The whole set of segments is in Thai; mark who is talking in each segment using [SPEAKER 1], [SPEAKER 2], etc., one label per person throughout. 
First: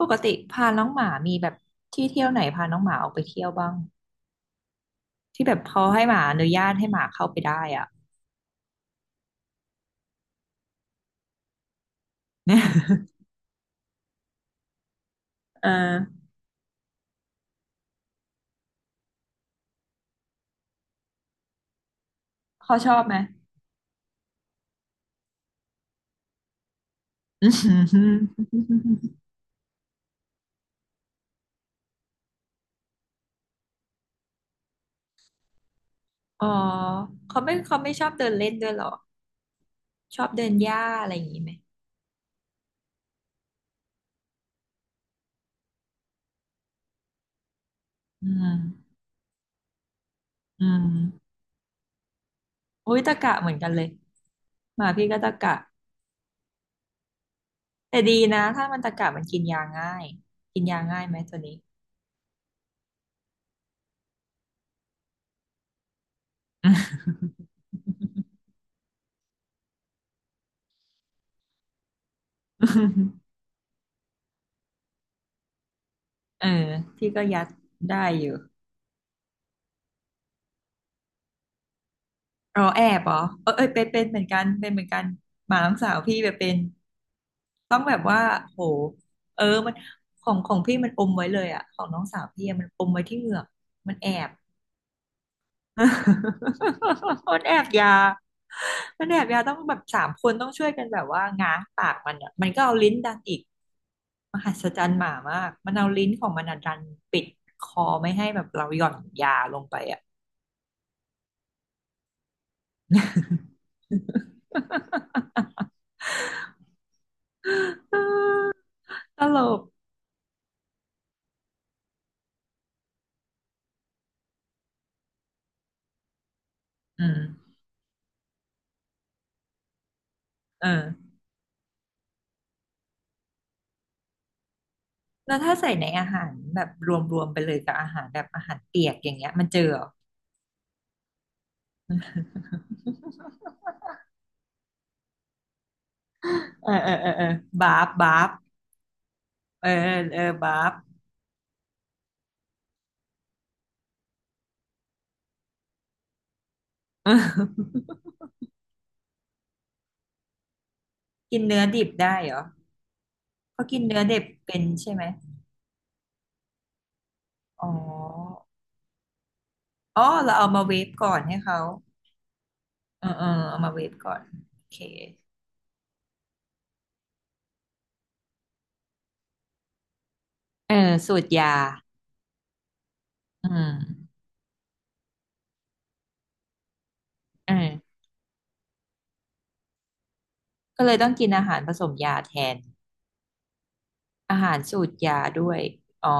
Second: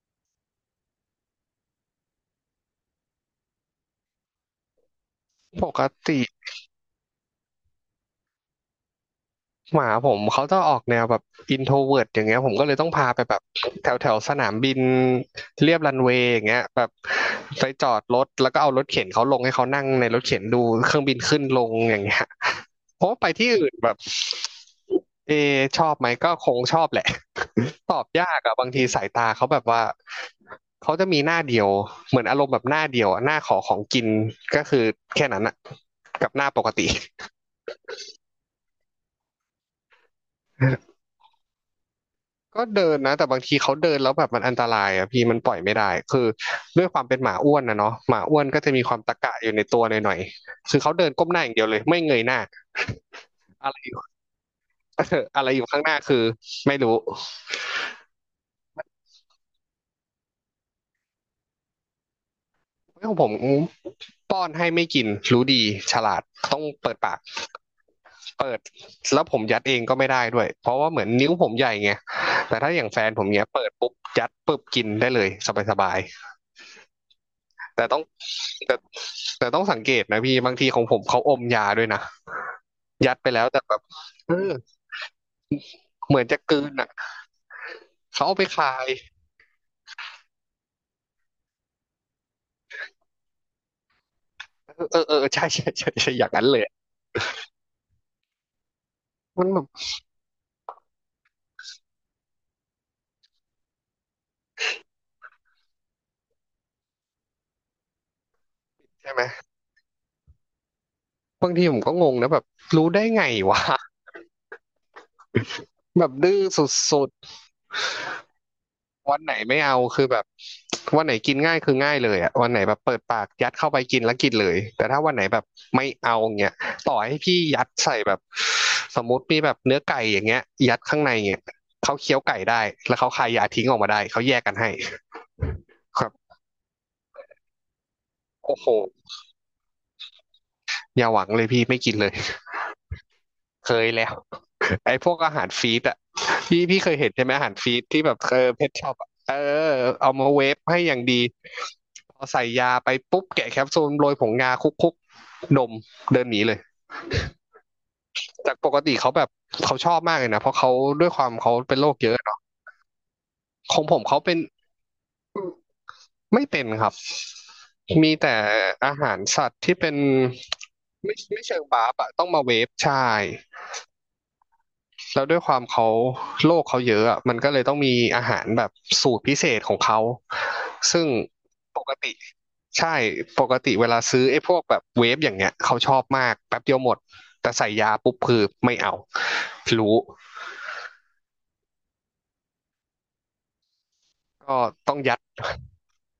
[SPEAKER 1] ปกติพาน้องหมามีแบบที่เที่ยวไหนพาน้องหมาออกไปเที่ยวบ้างที่แบบ
[SPEAKER 2] ป
[SPEAKER 1] พอให้
[SPEAKER 2] ก
[SPEAKER 1] ห
[SPEAKER 2] ติ
[SPEAKER 1] มาอนุญาตให้หมาเข้าไปได้อ่ะ
[SPEAKER 2] หมาผมเขาจะออกแนวแบบอินโทรเวิร์ตอย่างเงี้ยผมก็เลยต้องพาไป แบบแถวแถวสนามบิน
[SPEAKER 1] เอ
[SPEAKER 2] เรียบรั
[SPEAKER 1] อ
[SPEAKER 2] นเวย์อย่างเงี้ยแบบไปจอดรถแล้วก็เอารถเข็นเขาลงให้เขานั่งในรถเข็นดูเครื่องบินขึ้นลงอย่างเงี้ย
[SPEAKER 1] เขาชอ
[SPEAKER 2] เพ
[SPEAKER 1] บ
[SPEAKER 2] ราะ
[SPEAKER 1] ไหม
[SPEAKER 2] ว่าไปที่อื่นแบบเอชอบไหมก็คงชอบแหละ ตอบยากอะบางทีสาย ตาเขาแบบว่าเขาจะมีหน้าเดียวเหมือนอารมณ์แบบหน้าเดียวอะหน้าขอของกินก็คือแค่นั้นอะกับห
[SPEAKER 1] อ๋อ
[SPEAKER 2] น้าปกติ
[SPEAKER 1] เขาไม่ชอบเดินเล่นด้วยเหรอชอบเดินหญ้าอะไรอย่างนี้ไหม
[SPEAKER 2] ก็เดินนะแต่บางทีเขาเดินแล้วแบบมันอันตรายอ่ะพี่มันปล่อยไม่ได้คือด้วยความเป็นหมาอ้วนนะเนาะหมา
[SPEAKER 1] อื
[SPEAKER 2] อ้วนก็จะมีค
[SPEAKER 1] ม
[SPEAKER 2] วามตะกะอยู่ในตัวหน่อย
[SPEAKER 1] อื
[SPEAKER 2] ๆคือเขาเดินก้
[SPEAKER 1] ม
[SPEAKER 2] มหน้าอย่างเดียวเลยไม่เงยหน้า
[SPEAKER 1] อุ้ยตะกะเหมือนกั
[SPEAKER 2] อะ
[SPEAKER 1] น
[SPEAKER 2] ไร
[SPEAKER 1] เลย
[SPEAKER 2] อยู่
[SPEAKER 1] หมาพี่ก็ตะ
[SPEAKER 2] อะไร
[SPEAKER 1] กะ
[SPEAKER 2] อยู่ข้างหน้าคือไม่รู้
[SPEAKER 1] แต่ดีนะถ้ามันตะกะมันกินยาง่ายกินยาง่ายไหมตัวนี้
[SPEAKER 2] ของผมป้อนให้ไม่กินรู้ดีฉลาดต้องเปิดปาก เปิดแล้วผมยัดเองก็ไม่ได้ด้วยเพราะว่าเหมือนนิ้วผมใหญ่ไงแต่ถ้าอย่างแฟนผมเนี้ยเปิดปุ๊บยัดปุ๊บกินได้เลยสบาย
[SPEAKER 1] เออพี่ก็ยัด
[SPEAKER 2] ๆแต่
[SPEAKER 1] ได้
[SPEAKER 2] ต้อง
[SPEAKER 1] อยู่
[SPEAKER 2] แต่แต่ต้องสังเกตนะพี่บางทีของผมเขาอมยาด้วยนะ
[SPEAKER 1] อ๋อแอบเหร
[SPEAKER 2] ยั
[SPEAKER 1] อ
[SPEAKER 2] ดไปแล้
[SPEAKER 1] เอ
[SPEAKER 2] ว
[SPEAKER 1] อ
[SPEAKER 2] แต่
[SPEAKER 1] เอย
[SPEAKER 2] แบ
[SPEAKER 1] เป็
[SPEAKER 2] บ
[SPEAKER 1] นเป็นเหมือน
[SPEAKER 2] เออ
[SPEAKER 1] กันเป็นเหมือนกันหมาน้องสาว
[SPEAKER 2] เห
[SPEAKER 1] พี่
[SPEAKER 2] มือน
[SPEAKER 1] แบบ
[SPEAKER 2] จะ
[SPEAKER 1] เป็
[SPEAKER 2] ก
[SPEAKER 1] น
[SPEAKER 2] ลืนอ่ะ
[SPEAKER 1] ต้องแบบว่า
[SPEAKER 2] เขาเอาไป
[SPEAKER 1] โห
[SPEAKER 2] คาย
[SPEAKER 1] เออมันของพี่มันอมไว้เลยอะของน้องสาวพี่อะมันอมไว้ที่เหงือกมันแอบ
[SPEAKER 2] เออเออใช่ใช่ใช่ใช่อย่างนั้นเลย
[SPEAKER 1] มันแอบยามันแอบยา
[SPEAKER 2] มัน
[SPEAKER 1] ต้อง
[SPEAKER 2] แบบ
[SPEAKER 1] แบบสามคนต้องช่วยกันแบบว่าง้างปากมันอะมันก็เอาลิ้นดันอีกมหัศจรรย์หมามากมันเอาลิ้นของมันอะดันปิดคอไม่ให้แบบเราหย่อน
[SPEAKER 2] ใช่ไหม
[SPEAKER 1] ยาลงไปอะ
[SPEAKER 2] บางทีผมก็งงนะแบบรู้ได้ไงวะแบบดื้อสุดๆ วั
[SPEAKER 1] ต
[SPEAKER 2] นไหน
[SPEAKER 1] ล
[SPEAKER 2] ไม่
[SPEAKER 1] ก
[SPEAKER 2] เอาคือแบบวันไหนกินง่ายคือง่ายเลยอะวันไหนแบบเปิดปากยัดเข้าไปกินแล้วกินเลยแต่ถ้าวันไหนแบบไม่เอาเงี้ยต่อ
[SPEAKER 1] อืม
[SPEAKER 2] ให้พี่ยัดใส่แบบสมมติมีแบบเนื้อไก่อย่างเงี้ย
[SPEAKER 1] เอ
[SPEAKER 2] ยัด
[SPEAKER 1] อ
[SPEAKER 2] ข้างในเงี้ยเขาเคี้ยวไก่ได้แล้วเขาคายยาทิ้งออกมาได้เขาแยกกันให้
[SPEAKER 1] แล้วถ้าใส่ใน
[SPEAKER 2] ค
[SPEAKER 1] อา
[SPEAKER 2] รั
[SPEAKER 1] หา
[SPEAKER 2] บ
[SPEAKER 1] รแบบรวมๆไปเลยกับอาหารแบบอาหา
[SPEAKER 2] โอ้
[SPEAKER 1] ร
[SPEAKER 2] โห
[SPEAKER 1] เปียกอย่างเงี้ยมันเจอเหรอ
[SPEAKER 2] อย่าหวังเลยพี่ไม่กินเลยเคยแล้วไอ้พวกอาหารฟีดอะพี่
[SPEAKER 1] เออ
[SPEAKER 2] พี่เค
[SPEAKER 1] เออ
[SPEAKER 2] ย
[SPEAKER 1] เอ
[SPEAKER 2] เห็
[SPEAKER 1] อ
[SPEAKER 2] น
[SPEAKER 1] เอ
[SPEAKER 2] ใช่
[SPEAKER 1] อ
[SPEAKER 2] ไหมอาหาร
[SPEAKER 1] บา
[SPEAKER 2] ฟีด
[SPEAKER 1] ฟ
[SPEAKER 2] ที่
[SPEAKER 1] บา
[SPEAKER 2] แบบ
[SPEAKER 1] ฟ
[SPEAKER 2] เออเพชช็อปเออ
[SPEAKER 1] เออเออ
[SPEAKER 2] เอา
[SPEAKER 1] เออ
[SPEAKER 2] มาเว
[SPEAKER 1] บา
[SPEAKER 2] ฟ
[SPEAKER 1] ฟ
[SPEAKER 2] ให้ อย่างดีพอใส่ยาไปปุ๊บแกะแคปซูลโรยผงงาคุกๆนมเดินหนีเลย
[SPEAKER 1] เอ
[SPEAKER 2] จากปกติเขาแบบเขาชอบมากเลยนะเพราะเขาด้วยความ
[SPEAKER 1] กิน
[SPEAKER 2] เขา
[SPEAKER 1] เนื้อ
[SPEAKER 2] เป็น
[SPEAKER 1] ดิ
[SPEAKER 2] โร
[SPEAKER 1] บ
[SPEAKER 2] คเย
[SPEAKER 1] ได้
[SPEAKER 2] อะ
[SPEAKER 1] เหร
[SPEAKER 2] เนาะ
[SPEAKER 1] อเขา
[SPEAKER 2] ข
[SPEAKER 1] กิ
[SPEAKER 2] อ
[SPEAKER 1] น
[SPEAKER 2] งผ
[SPEAKER 1] เนื้
[SPEAKER 2] ม
[SPEAKER 1] อดิ
[SPEAKER 2] เขา
[SPEAKER 1] บ
[SPEAKER 2] เป็น
[SPEAKER 1] เป็นใช่ไหม
[SPEAKER 2] ไม่เป็นครับ
[SPEAKER 1] อ๋
[SPEAKER 2] มีแต่
[SPEAKER 1] อ
[SPEAKER 2] อาหารสัตว์ที่เป็น
[SPEAKER 1] อ๋อเราเอามาเวฟก่อ
[SPEAKER 2] ไม่
[SPEAKER 1] นให้
[SPEAKER 2] ไม่
[SPEAKER 1] เขา
[SPEAKER 2] เชิงบาปอะต้องมาเวฟใช่
[SPEAKER 1] เออเอามาเวฟก่อนโอเค
[SPEAKER 2] แล้วด้วยความเขาโรคเขาเยอะอะมันก็เลยต้องมีอาหารแบบสูตรพิเศษของเขา
[SPEAKER 1] เออ
[SPEAKER 2] ซึ่ง
[SPEAKER 1] สูตรยา
[SPEAKER 2] ปกติใช่ป
[SPEAKER 1] อื
[SPEAKER 2] กติเวลา
[SPEAKER 1] ม
[SPEAKER 2] ซื้อไอ้พวกแบบเวฟอย่างเงี้ยเขาชอบมากแป๊บเดียวหมด แต่
[SPEAKER 1] เอ
[SPEAKER 2] ใส่ยา
[SPEAKER 1] อ
[SPEAKER 2] ปุ๊บคือไม่เอารู้
[SPEAKER 1] ก็เลยต้องกินอาหารผสมยาแทนอาหา
[SPEAKER 2] ก็
[SPEAKER 1] รสูต
[SPEAKER 2] ต้
[SPEAKER 1] ร
[SPEAKER 2] องยั
[SPEAKER 1] ยา
[SPEAKER 2] ด
[SPEAKER 1] ด้วยอ๋อ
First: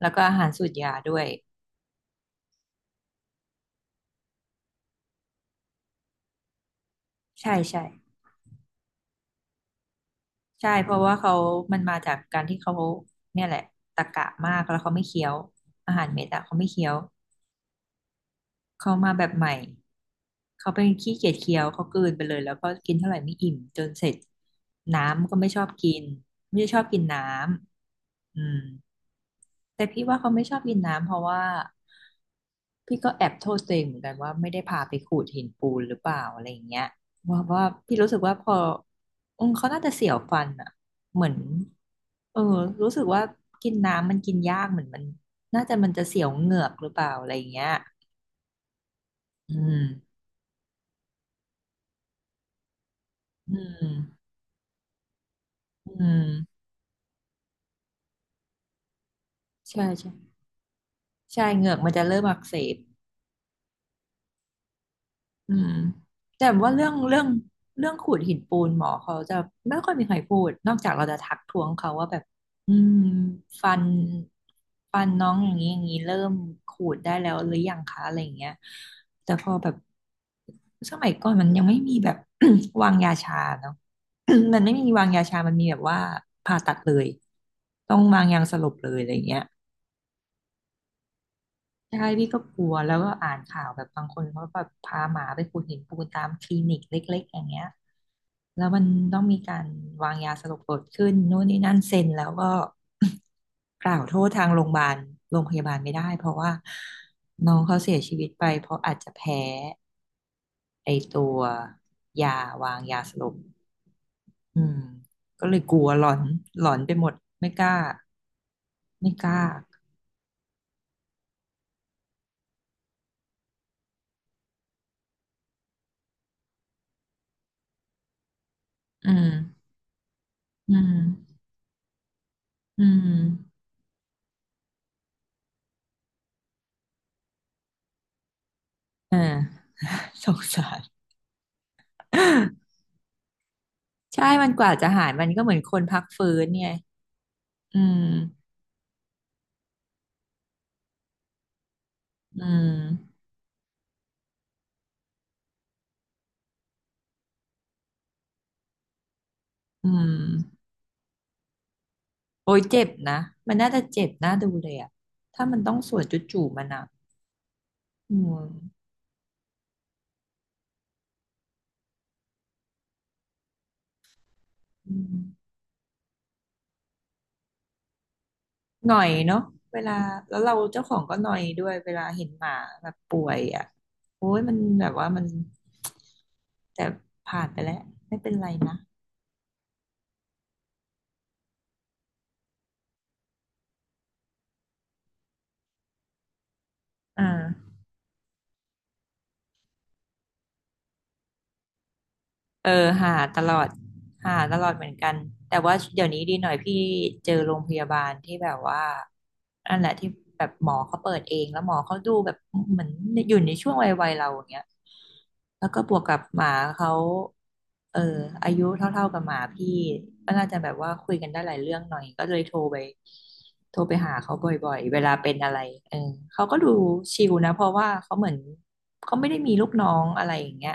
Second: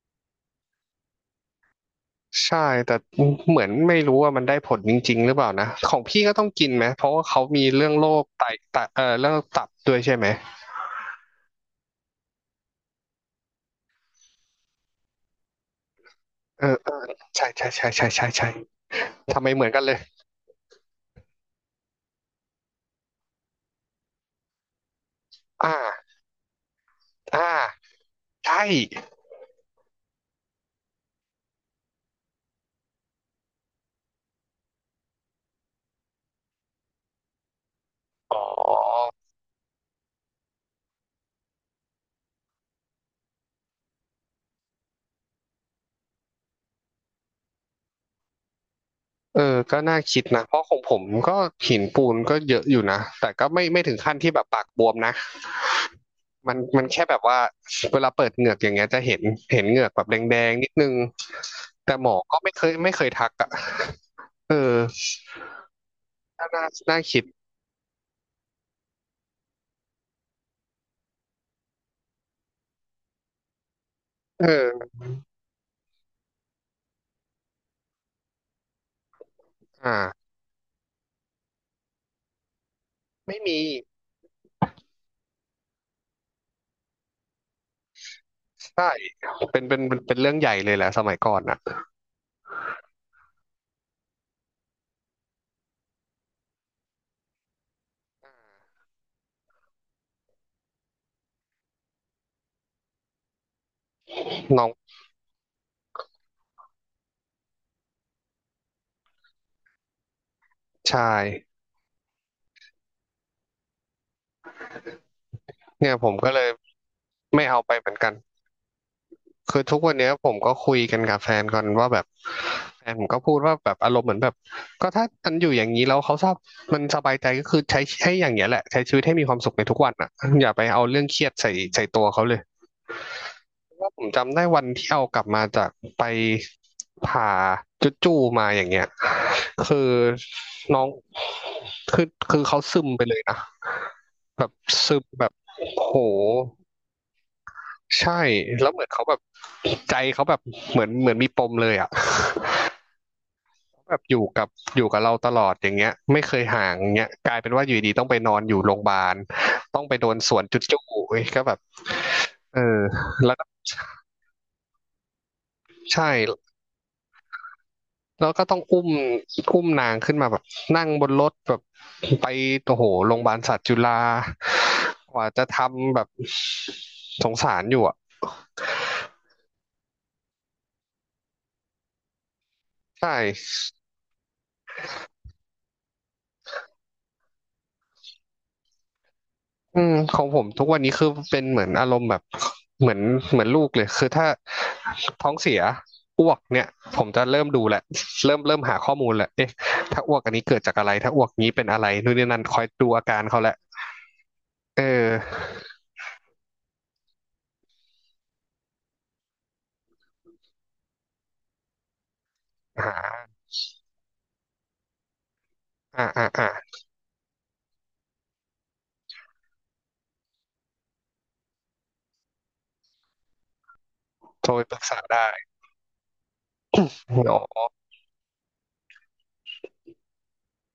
[SPEAKER 1] แล้วก็อาหารสูตรยาด้วย
[SPEAKER 2] ใช่แต่เหมือนไม่รู้ว่ามันได้ผลจริงๆหรือเปล่านะของพี่ก็ต้องกินไหมเพราะว่าเขา
[SPEAKER 1] ใช่
[SPEAKER 2] มี
[SPEAKER 1] ใช่
[SPEAKER 2] เรื่องโรคไตไตเรื่องตับด้วยใช่ไหม
[SPEAKER 1] ใช่เพราะว่าเขามันมาจากการที่เขาเนี่ยแหละตะกะมากแล้วเขาไม่เคี้ยวอาหารเม็ดอะเขา
[SPEAKER 2] เอ
[SPEAKER 1] ไม่
[SPEAKER 2] อ
[SPEAKER 1] เคี้ย
[SPEAKER 2] เออ
[SPEAKER 1] ว
[SPEAKER 2] ใช่ใช่ใช่ใช่ใช่ใช่
[SPEAKER 1] เขามาแบบ
[SPEAKER 2] ทำ
[SPEAKER 1] ให
[SPEAKER 2] ไม
[SPEAKER 1] ม่
[SPEAKER 2] เหมือนกันเลย
[SPEAKER 1] เขาเป็นขี้เกียจเคี้ยวเขากลืนไปเลยแล้วก็กินเท่าไหร่ไม่อิ่มจนเสร็จน้ำก็ไม่ชอบ
[SPEAKER 2] อ่า
[SPEAKER 1] กินไม่ได้ชอบกินน้
[SPEAKER 2] อ่า
[SPEAKER 1] ำอืม
[SPEAKER 2] ใช่
[SPEAKER 1] แต่พี่ว่าเขาไม่ชอบกินน้ำเพราะว่าพี่ก็แอบโทษตัวเองเหมือนกันว่าไม่ได้พาไปขูดหินปูนหรือเปล่าอะไรอย่างเงี้ยว่าว่าพี่รู้สึกว่า
[SPEAKER 2] อ๋
[SPEAKER 1] พอ
[SPEAKER 2] อ
[SPEAKER 1] อืมเขาน่าจะเสียวฟันอ่ะเหมือนเออรู้สึกว่ากินน้ำมันกินยากเหมือนมันน่าจะมันจะเสียวเหงือกหรือเปล่าอะไรอย่างเงี้ย
[SPEAKER 2] เอ
[SPEAKER 1] อื
[SPEAKER 2] อก็น่า
[SPEAKER 1] ม
[SPEAKER 2] คิดนะ เพราะของผมก็หินปูนก็เยอะอยู่นะ แต่ก็
[SPEAKER 1] อื
[SPEAKER 2] ไม่ไม่ถึ
[SPEAKER 1] ม
[SPEAKER 2] งขั้นที่แบบปากบวมนะ
[SPEAKER 1] อืม
[SPEAKER 2] มันมันแค่แบบว่าเวลาเปิดเหงือกอย่างเงี้ยจะเห็นเห็นเหงื
[SPEAKER 1] ใช่
[SPEAKER 2] อกแบบ
[SPEAKER 1] ใช่
[SPEAKER 2] แดงๆนิดนึง
[SPEAKER 1] ใช่เหงือกมัน
[SPEAKER 2] แต่
[SPEAKER 1] จะ
[SPEAKER 2] หมอ
[SPEAKER 1] เริ่มอั
[SPEAKER 2] ก็
[SPEAKER 1] ก
[SPEAKER 2] ไม่
[SPEAKER 1] เส
[SPEAKER 2] เคย
[SPEAKER 1] บ
[SPEAKER 2] ไม่เคยทักอ่ะเออ
[SPEAKER 1] อืมแต่
[SPEAKER 2] น่าน่า
[SPEAKER 1] ว่าเรื่อง
[SPEAKER 2] น่า
[SPEAKER 1] เรื่
[SPEAKER 2] คิ
[SPEAKER 1] อ
[SPEAKER 2] ด
[SPEAKER 1] งเรื่องขูดหินปูนหมอเขาจะไม่ค่อยมีใครพูดนอกจากเราจะทักท้วงเขาว่าแบบอืมฟัน
[SPEAKER 2] เออ
[SPEAKER 1] ฟันน้องอย่างนี้อย่างนี้เริ่มขูดได้แล้วหรือยังคะอะไรอย่างเงี้ยแต่พอแบบ
[SPEAKER 2] อ่า
[SPEAKER 1] สมัยก่อนมันยังไม่มีแบบ วางยาชา
[SPEAKER 2] ไม่มี
[SPEAKER 1] เนาะ มันไม่มีวางยาชามันมีแบบว่าผ่าตัดเลยต้องวางยาสลบเล
[SPEAKER 2] ใช่
[SPEAKER 1] ยอะไรอย่างเงี้ย
[SPEAKER 2] เป็นเป็นเป็นเป็นเรื่องใหญ่เลยแหละสมัยก่อนอ่ะ
[SPEAKER 1] ใช่พี่ก็กลัวแล้วก็อ่านข่าวแบบบางคนเขาแบบพาหมาไปขูดหินปูนตามคลินิกเล็กๆอย่างเงี้ยแล้วมันต้องมีการวางยาสลบเกิดขึ้นนู่นนี่นั่นเซ็นแล้วก็ กล่าวโทษทางโร
[SPEAKER 2] น้อ
[SPEAKER 1] งพ
[SPEAKER 2] ง
[SPEAKER 1] ยาบาลโรงพยาบาลไม่ได้เพราะว่าน้องเขาเสียชีวิตไปเพราะอาจจะแพ้ไอ
[SPEAKER 2] ชาย
[SPEAKER 1] ตัวยาวางยาสลบอืมก็เลยกลัว
[SPEAKER 2] เนี่ย
[SPEAKER 1] หล
[SPEAKER 2] ผ
[SPEAKER 1] อ
[SPEAKER 2] ม
[SPEAKER 1] น
[SPEAKER 2] ก็เลย
[SPEAKER 1] หลอนไปหมด
[SPEAKER 2] ไม่
[SPEAKER 1] ไม่
[SPEAKER 2] เอา
[SPEAKER 1] ก
[SPEAKER 2] ไป
[SPEAKER 1] ล้า
[SPEAKER 2] เหมือนกัน
[SPEAKER 1] ไม่กล้า
[SPEAKER 2] คือทุกวันเนี้ยผมก็คุยกันกับแฟนก่อนว่าแบบแฟนผมก็พูดว่าแบบอารมณ์เหมือนแบบก็ถ้ามันอยู่อย่างนี้แล้วเขาชอบมันสบายใจก็คือใช้ให้อย่างเงี้ยแหละใช้ชีวิต
[SPEAKER 1] อื
[SPEAKER 2] ให้มี
[SPEAKER 1] ม
[SPEAKER 2] ความสุขในทุกวันอ่ะอย่าไป
[SPEAKER 1] อื
[SPEAKER 2] เอา
[SPEAKER 1] ม
[SPEAKER 2] เรื่องเครียดใส่ใส่ตัวเขาเลย
[SPEAKER 1] อืม
[SPEAKER 2] ว่าผมจำได้วันที่เอากลับมาจากไปผ่าจุดจูมาอย่างเงี้ย
[SPEAKER 1] เออ
[SPEAKER 2] คือ
[SPEAKER 1] สงสา
[SPEAKER 2] น้
[SPEAKER 1] ร
[SPEAKER 2] อง คือคือเขาซึมไปเลยนะ
[SPEAKER 1] ใช่
[SPEAKER 2] แบ
[SPEAKER 1] มัน
[SPEAKER 2] บ
[SPEAKER 1] กว่าจะ
[SPEAKER 2] ซึม
[SPEAKER 1] หายมั
[SPEAKER 2] แบ
[SPEAKER 1] น
[SPEAKER 2] บ
[SPEAKER 1] ก็เหมือนคน
[SPEAKER 2] โห
[SPEAKER 1] พักฟื้นไงอืม
[SPEAKER 2] ใช่แล้วเหมือนเขาแบบใจเขาแบบเหมือนเหมือนมีปมเลยอ่ะ
[SPEAKER 1] อืม
[SPEAKER 2] เขาแบบอยู่กับอยู่กับเราตลอดอย่างเงี้ยไม่เคยห่างอย่างเงี้ยกลายเป็นว่าอยู่ดีๆต้องไปนอนอยู่โรงพยาบาลต้อง
[SPEAKER 1] อื
[SPEAKER 2] ไปโด
[SPEAKER 1] ม
[SPEAKER 2] นสวนจุดจู้เว้ยก็แบบ
[SPEAKER 1] โอ้
[SPEAKER 2] เอ
[SPEAKER 1] ย
[SPEAKER 2] อ
[SPEAKER 1] เจ็บนะ
[SPEAKER 2] แล้วก็
[SPEAKER 1] มันน่าจะเจ็บน่าดูเลยอะถ้ามันต้องสวน
[SPEAKER 2] ใช่
[SPEAKER 1] จู่ๆมันอะอื
[SPEAKER 2] แล้วก็ต้องอุ้
[SPEAKER 1] ม
[SPEAKER 2] มอุ้มนางขึ้นมาแบบนั่งบนรถแบบไปโอ้โหโรงพยาบาลสัตว์จุฬา
[SPEAKER 1] อื
[SPEAKER 2] ก
[SPEAKER 1] ม
[SPEAKER 2] ว่าจะทำแบบสงสารอยู่อ่ะ
[SPEAKER 1] หน่อยเนาะเวลาแล้วเราเจ้าของก็หน่อยด้วยเวลาเห็นหมาแบบ
[SPEAKER 2] ใช
[SPEAKER 1] ป่วยอะ
[SPEAKER 2] ่
[SPEAKER 1] โอ้ยมันแบบว่ามันแต่ผ่านไปแล้วไม่เป็นไรนะ
[SPEAKER 2] ของผมทุกวันนี้คือเป็นเหมือนอารมณ์แบบเหมือนเหมือนลูกเลยคือถ้าท้องเสียอ้วกเนี่ยผมจะ
[SPEAKER 1] อ่า
[SPEAKER 2] เริ่มดูแหละเริ่มหาข้อมูลแหละเอ๊ะถ้าอ้วกอันนี้เกิดจากอะไรถ้าอ้วกนี้เป็นอะไรนู่นนี่นั่นคอย
[SPEAKER 1] เออ
[SPEAKER 2] ดูอา
[SPEAKER 1] หา
[SPEAKER 2] การ
[SPEAKER 1] ต
[SPEAKER 2] เขาแห
[SPEAKER 1] ลอ
[SPEAKER 2] ละ
[SPEAKER 1] ดหาตลอด
[SPEAKER 2] เอ
[SPEAKER 1] เหมือนกั
[SPEAKER 2] อ
[SPEAKER 1] นแต่ว่าเดี๋ยวนี้ดีหน่อยพี่เจอโรงพยาบาลที่แบบว่านั่นแหละที่แบบหมอเขาเปิดเองแล้วหมอเขาดูแบบเหมือน
[SPEAKER 2] หา
[SPEAKER 1] อยู่ในช่วงวัยเราอย่างเงี้ยแล้วก็บวก
[SPEAKER 2] อ่า
[SPEAKER 1] กับ
[SPEAKER 2] อ่า
[SPEAKER 1] ห
[SPEAKER 2] อ่า
[SPEAKER 1] มาเขาเอออายุเท่าๆกับหมาพี่ก็น่าจะแบบว่าคุยกันได้หลายเรื่องหน่อยก็เลยโทรไปโทรไปหาเขาบ
[SPEAKER 2] โทรไป
[SPEAKER 1] ่
[SPEAKER 2] ป
[SPEAKER 1] อย
[SPEAKER 2] รึก
[SPEAKER 1] ๆเว
[SPEAKER 2] ษา
[SPEAKER 1] ลา
[SPEAKER 2] ได้
[SPEAKER 1] เป็นอะไรเออเขาก็ดูชิล
[SPEAKER 2] เนา
[SPEAKER 1] นะเพ
[SPEAKER 2] ะ
[SPEAKER 1] ราะว่าเขาเหมือนเขาไม่ได้มีลูกน้องอะไรอย่างเงี้ย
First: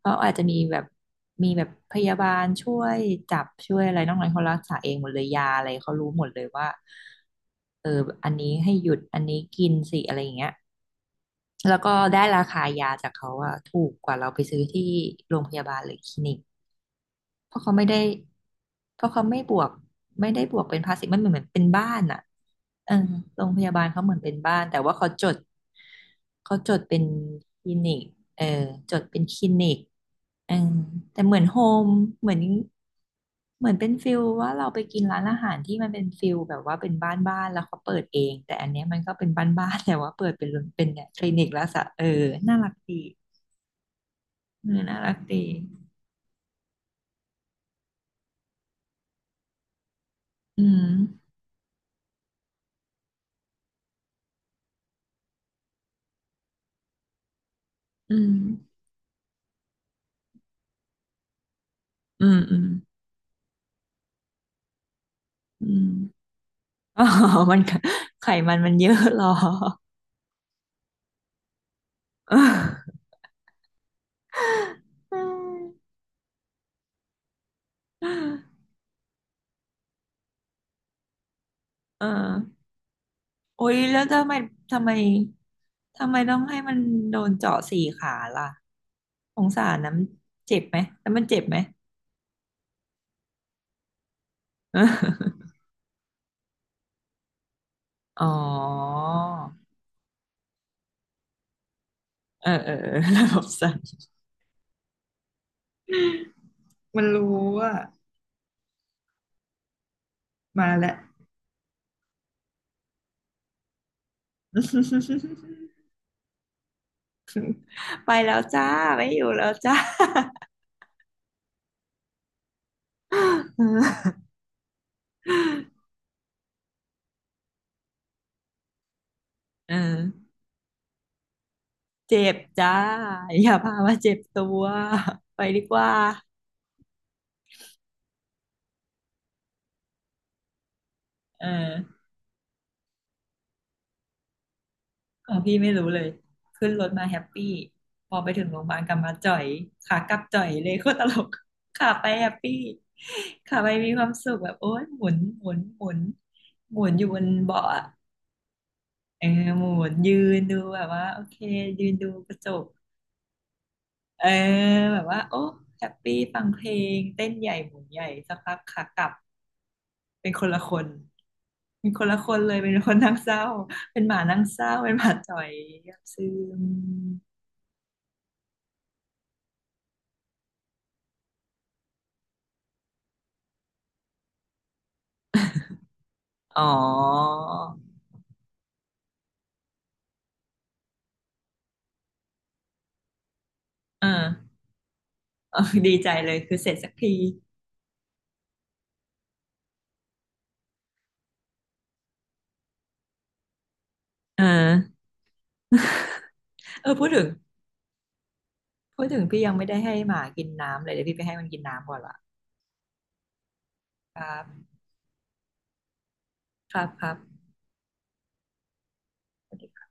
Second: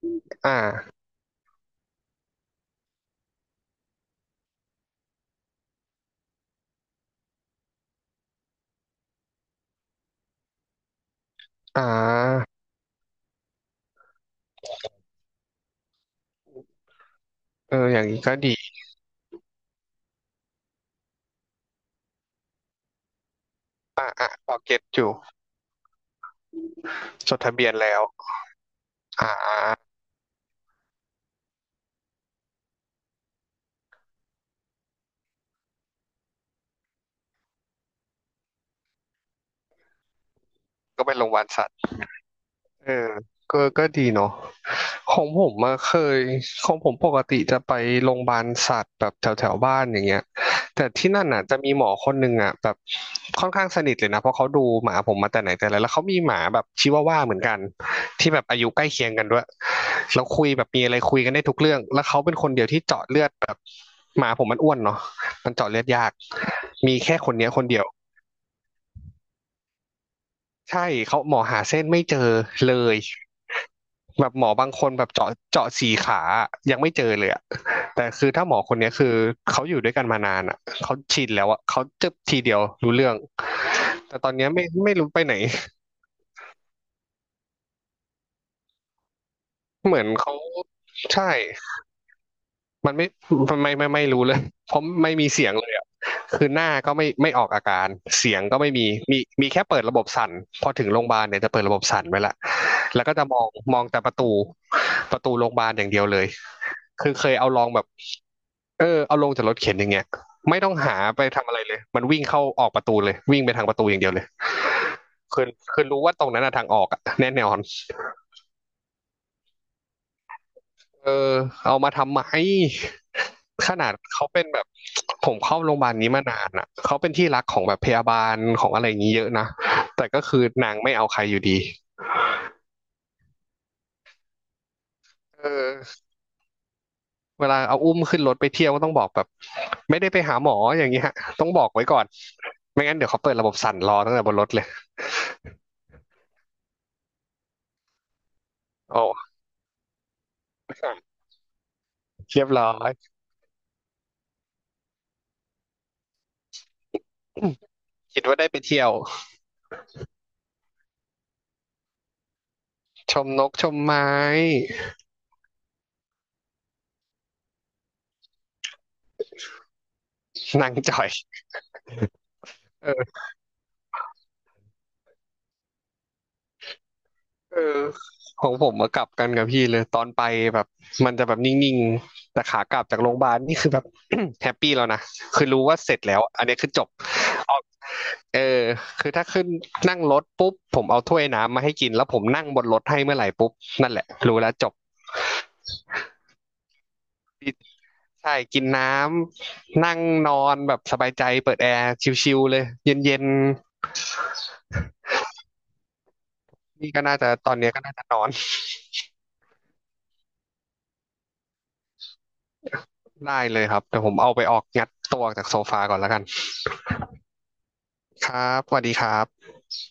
[SPEAKER 1] เขาอาจจะ
[SPEAKER 2] อ่
[SPEAKER 1] มีแบบ
[SPEAKER 2] า
[SPEAKER 1] มีแบบพยาบาลช่วยจับช่วยอะไรนอกนั้นเขารักษาเองหมดเลยยาอะไรเขารู้หมดเลยว่าเอออันนี้ให้หยุด อันนี้กินสิอะไรอย่างเงี้ยแล้ว
[SPEAKER 2] อ่
[SPEAKER 1] ก็ได้รา
[SPEAKER 2] า
[SPEAKER 1] คายาจากเขาอะถูกกว่าเราไปซื้อที่โรงพยาบาลหรือคลินิก เพราะเขา
[SPEAKER 2] เออ
[SPEAKER 1] ไม่ได้
[SPEAKER 2] อย่างนี้ก็ดี
[SPEAKER 1] เพราะเขาไม่บวกไม่ได้บวกเป็นภาษีมันเหมือนเหมือนเป็นบ้านอ่ะเออโรงพยาบาลเขาเหมือนเป็น
[SPEAKER 2] พ
[SPEAKER 1] บ้า
[SPEAKER 2] อ
[SPEAKER 1] นแต่
[SPEAKER 2] เก็ต
[SPEAKER 1] ว่า
[SPEAKER 2] อ
[SPEAKER 1] เขา
[SPEAKER 2] ยู่
[SPEAKER 1] จดเป็น
[SPEAKER 2] จดทะ
[SPEAKER 1] ค
[SPEAKER 2] เบีย
[SPEAKER 1] ลิ
[SPEAKER 2] น
[SPEAKER 1] นิ
[SPEAKER 2] แล้
[SPEAKER 1] ก
[SPEAKER 2] ว
[SPEAKER 1] เออจดเป็น
[SPEAKER 2] อ่า
[SPEAKER 1] คลินิกเออแต่เหมือนโฮมเหมือนเหมือนเป็นฟิลว่าเราไปกินร้านอาหารที่มันเป็นฟิลแบบว่าเป็นบ้านบ้านแล้วเขาเปิดเองแต่อันเนี้ยมันก็เป็นบ้านบ้านแต่ว่าเปิดเป็นเป็นเนี่
[SPEAKER 2] ก็
[SPEAKER 1] ย
[SPEAKER 2] ไป
[SPEAKER 1] ค
[SPEAKER 2] โร
[SPEAKER 1] ลิ
[SPEAKER 2] งพยา
[SPEAKER 1] นิ
[SPEAKER 2] บาล
[SPEAKER 1] กแล้ว
[SPEAKER 2] สัตว์
[SPEAKER 1] สะเออน่ารัก
[SPEAKER 2] เอ
[SPEAKER 1] ดี
[SPEAKER 2] อก็ก็ดีเนาะ
[SPEAKER 1] เออน่ารั
[SPEAKER 2] ข
[SPEAKER 1] ก
[SPEAKER 2] อง
[SPEAKER 1] ดี
[SPEAKER 2] ผมมาเคยของผมปกติจะไปโรงพยาบาลสัตว์แบบแถวแถวบ้านอย่างเงี้ย
[SPEAKER 1] อื
[SPEAKER 2] แต่ที่นั่น
[SPEAKER 1] ม
[SPEAKER 2] น่ะจะมีหมอคนหนึ่งอ่ะแบบค่อนข้างสนิทเลยนะเพราะเขาดูหมาผมมาแต่ไหนแต่ไรแล้วเขามีหมาแบบชิวาว่าเหมือนกัน
[SPEAKER 1] อื
[SPEAKER 2] ที่
[SPEAKER 1] ม
[SPEAKER 2] แบบอายุใกล้เคียงกันด้วยแล้วคุยแบบมีอะไรคุยกันได้ทุกเรื่องแล้วเขา
[SPEAKER 1] อื
[SPEAKER 2] เป็
[SPEAKER 1] ม
[SPEAKER 2] นคน
[SPEAKER 1] อื
[SPEAKER 2] เดี
[SPEAKER 1] ม
[SPEAKER 2] ยวที่เจาะเลือดแบบหมาผมมันอ้วนเนาะมัน
[SPEAKER 1] อื
[SPEAKER 2] เจาะเลือ
[SPEAKER 1] ม
[SPEAKER 2] ดยากมี
[SPEAKER 1] อ๋อ
[SPEAKER 2] แค่คนเนี้ย
[SPEAKER 1] มั
[SPEAKER 2] ค
[SPEAKER 1] น
[SPEAKER 2] น
[SPEAKER 1] ก็
[SPEAKER 2] เดียว
[SPEAKER 1] ไขมันมันเยอะเหรอ
[SPEAKER 2] ใช่เขาหมอหาเส้นไม่เจอ
[SPEAKER 1] เออ
[SPEAKER 2] เลย แบบหมอบางคนแบบเจาะสี่ขาอะยังไม่เจอเลยอะ แต่คือถ้าหมอคนเนี้ยคือเขาอยู่ด้วยกันมานานอะเขาชินแล้วอะเขา
[SPEAKER 1] เออ
[SPEAKER 2] จะทีเดียวรู้เรื่อง
[SPEAKER 1] โอ้ยแล้ว
[SPEAKER 2] แต่
[SPEAKER 1] ทำ
[SPEAKER 2] ตอ
[SPEAKER 1] ไม
[SPEAKER 2] นเนี้ยไม่
[SPEAKER 1] ทำไม
[SPEAKER 2] ไม่รู้ไปไหน
[SPEAKER 1] ทำไมต้องให้มันโดนเจาะสี่ขาล่ะสงสาร นะ
[SPEAKER 2] เหมื
[SPEAKER 1] มัน
[SPEAKER 2] อนเขา
[SPEAKER 1] เจ็บไหมแล้วมัน
[SPEAKER 2] ใช่
[SPEAKER 1] เจ็บไหม
[SPEAKER 2] มันไม่มันไม่รู้เลย เพ
[SPEAKER 1] เออ
[SPEAKER 2] ราะไม่มีเสียง เลยอ่ะคือหน้าก็ไม่ไม่ออกอาการ
[SPEAKER 1] อ๋อ
[SPEAKER 2] เสียงก็ไม่มีมี มีแค่เปิดระบบสั่นพอถึงโรงพยาบาลเนี่ยจะเปิดระบบสั่นไว้ละ
[SPEAKER 1] เออ
[SPEAKER 2] แล้วก็
[SPEAKER 1] ระ
[SPEAKER 2] จะ
[SPEAKER 1] บ
[SPEAKER 2] มอ
[SPEAKER 1] บ
[SPEAKER 2] ง
[SPEAKER 1] สั่
[SPEAKER 2] ม
[SPEAKER 1] น
[SPEAKER 2] องแต่ประตูประตูโรงพยาบาลอย่างเดียวเลย
[SPEAKER 1] มัน
[SPEAKER 2] คือเคยเอาลอง
[SPEAKER 1] ละ
[SPEAKER 2] แบบเออเอาลงจากรถเข็นอย่างเงี้ยไม่ต้องหาไปทำอะไรเลยมันวิ่งเข้าออกประตูเลยวิ่งไปทางประตูอย่างเดียวเลยคือ คือรู้ว่าตรงนั้นอะทางออกอะแน่นอน
[SPEAKER 1] ไปแล้วจ้า ไม่อยู่แล้วจ้า
[SPEAKER 2] เออเอามาทำไม ขนาด เขาเป็นแบบผมเข้าโรงพยาบาลนี้มานานอ่ะเขาเป็นที่รักของแบบพยาบาลของอะไรอย่างนี้เยอะนะ
[SPEAKER 1] เออ
[SPEAKER 2] แต่ก็คือนางไม่เอาใครอยู่ดี
[SPEAKER 1] เจ็บจ้าอย่าพามาเจ็บตัวไป
[SPEAKER 2] เอ
[SPEAKER 1] ดีกว่า
[SPEAKER 2] อเวลาเอาอุ้มขึ้นรถไปเที่ยวก็ต้องบอกแบบไม่ได้ไปหาหมออย่างเงี้ย
[SPEAKER 1] เอ
[SPEAKER 2] ต้องบอกไว้ก่อ
[SPEAKER 1] อ
[SPEAKER 2] นไม่งั้นเดี๋ยวเขาเปิดระบบสั่นรอตั้งแต่บนรถเลย
[SPEAKER 1] ของพี่ไม่รู้เลยขึ้นรถมาแฮปปี้พอไปถึงโรงพยาบาลกลับมา
[SPEAKER 2] โอ้
[SPEAKER 1] จ่อยขากลับจ่อยเลยโคตรตล กขาไปแฮป
[SPEAKER 2] เรียบ
[SPEAKER 1] ปี้
[SPEAKER 2] ร้อย
[SPEAKER 1] ขาไปมีความสุขแบบโอ๊ยหมุนหมุนหมุนหมุนอยู่บนเบาะอะ
[SPEAKER 2] คิดว่าได้ไปเที่ยว
[SPEAKER 1] เออหมุนยืนดูแบบว่าโอเคยืนดูกระจก
[SPEAKER 2] ชมนกชมไม้
[SPEAKER 1] เออแบบว่าโอ้แฮปปี้ฟังเพลงเต้นใหญ่หมุนใหญ่สักพักขากลับ เป็นคนละ
[SPEAKER 2] นา
[SPEAKER 1] ค
[SPEAKER 2] ง
[SPEAKER 1] น
[SPEAKER 2] จ่อย
[SPEAKER 1] เลย เป็น
[SPEAKER 2] เอ
[SPEAKER 1] คนนั่
[SPEAKER 2] อ
[SPEAKER 1] งเศร้า เป็นหมานั่งเศร้า เป็นหมาจ่อยเงียบซึม
[SPEAKER 2] เออของผมมากลับกันกับพี่เลยตอนไปแบบมันจะแบบนิ่งๆแต่ขากลับจากโรงพยาบาลนี่คือแบบ แฮปปี้แล้วนะคือรู้ว่าเสร็จแล้วอันนี้
[SPEAKER 1] อ๋อ
[SPEAKER 2] คือจบออกเออคือถ้าขึ้นนั่งรถปุ๊บผมเอาถ้วยน้ำมาให้กินแล้วผมนั่งบนรถให้เมื่อไหร่ปุ๊บนั่นแห
[SPEAKER 1] เอ
[SPEAKER 2] ละ
[SPEAKER 1] อ
[SPEAKER 2] รู้แล้วจบ
[SPEAKER 1] เออดีใจเลยคือเสร็จสักที
[SPEAKER 2] ใช่กินน้ำนั่งนอนแบบสบายใจเปิดแอร์ชิลๆเลยเย็นๆ
[SPEAKER 1] เออเอ
[SPEAKER 2] นี่
[SPEAKER 1] อ
[SPEAKER 2] ก็
[SPEAKER 1] พูด
[SPEAKER 2] น่า
[SPEAKER 1] ถึง
[SPEAKER 2] จะตอนเนี้ยก็น่าจะนอน
[SPEAKER 1] พี่ยังไม่ได้ให้หมากินน้ำเลยเดี๋ยวพี่ไปให้มันกินน้ำก่อนละ
[SPEAKER 2] ได้เลยครับแต่ผม
[SPEAKER 1] ครั
[SPEAKER 2] เอาไปออก
[SPEAKER 1] บ
[SPEAKER 2] งัดตัวออกจากโซฟาก่อนแล้วกัน
[SPEAKER 1] ครับครั
[SPEAKER 2] ครับสวัสดีครับ
[SPEAKER 1] บ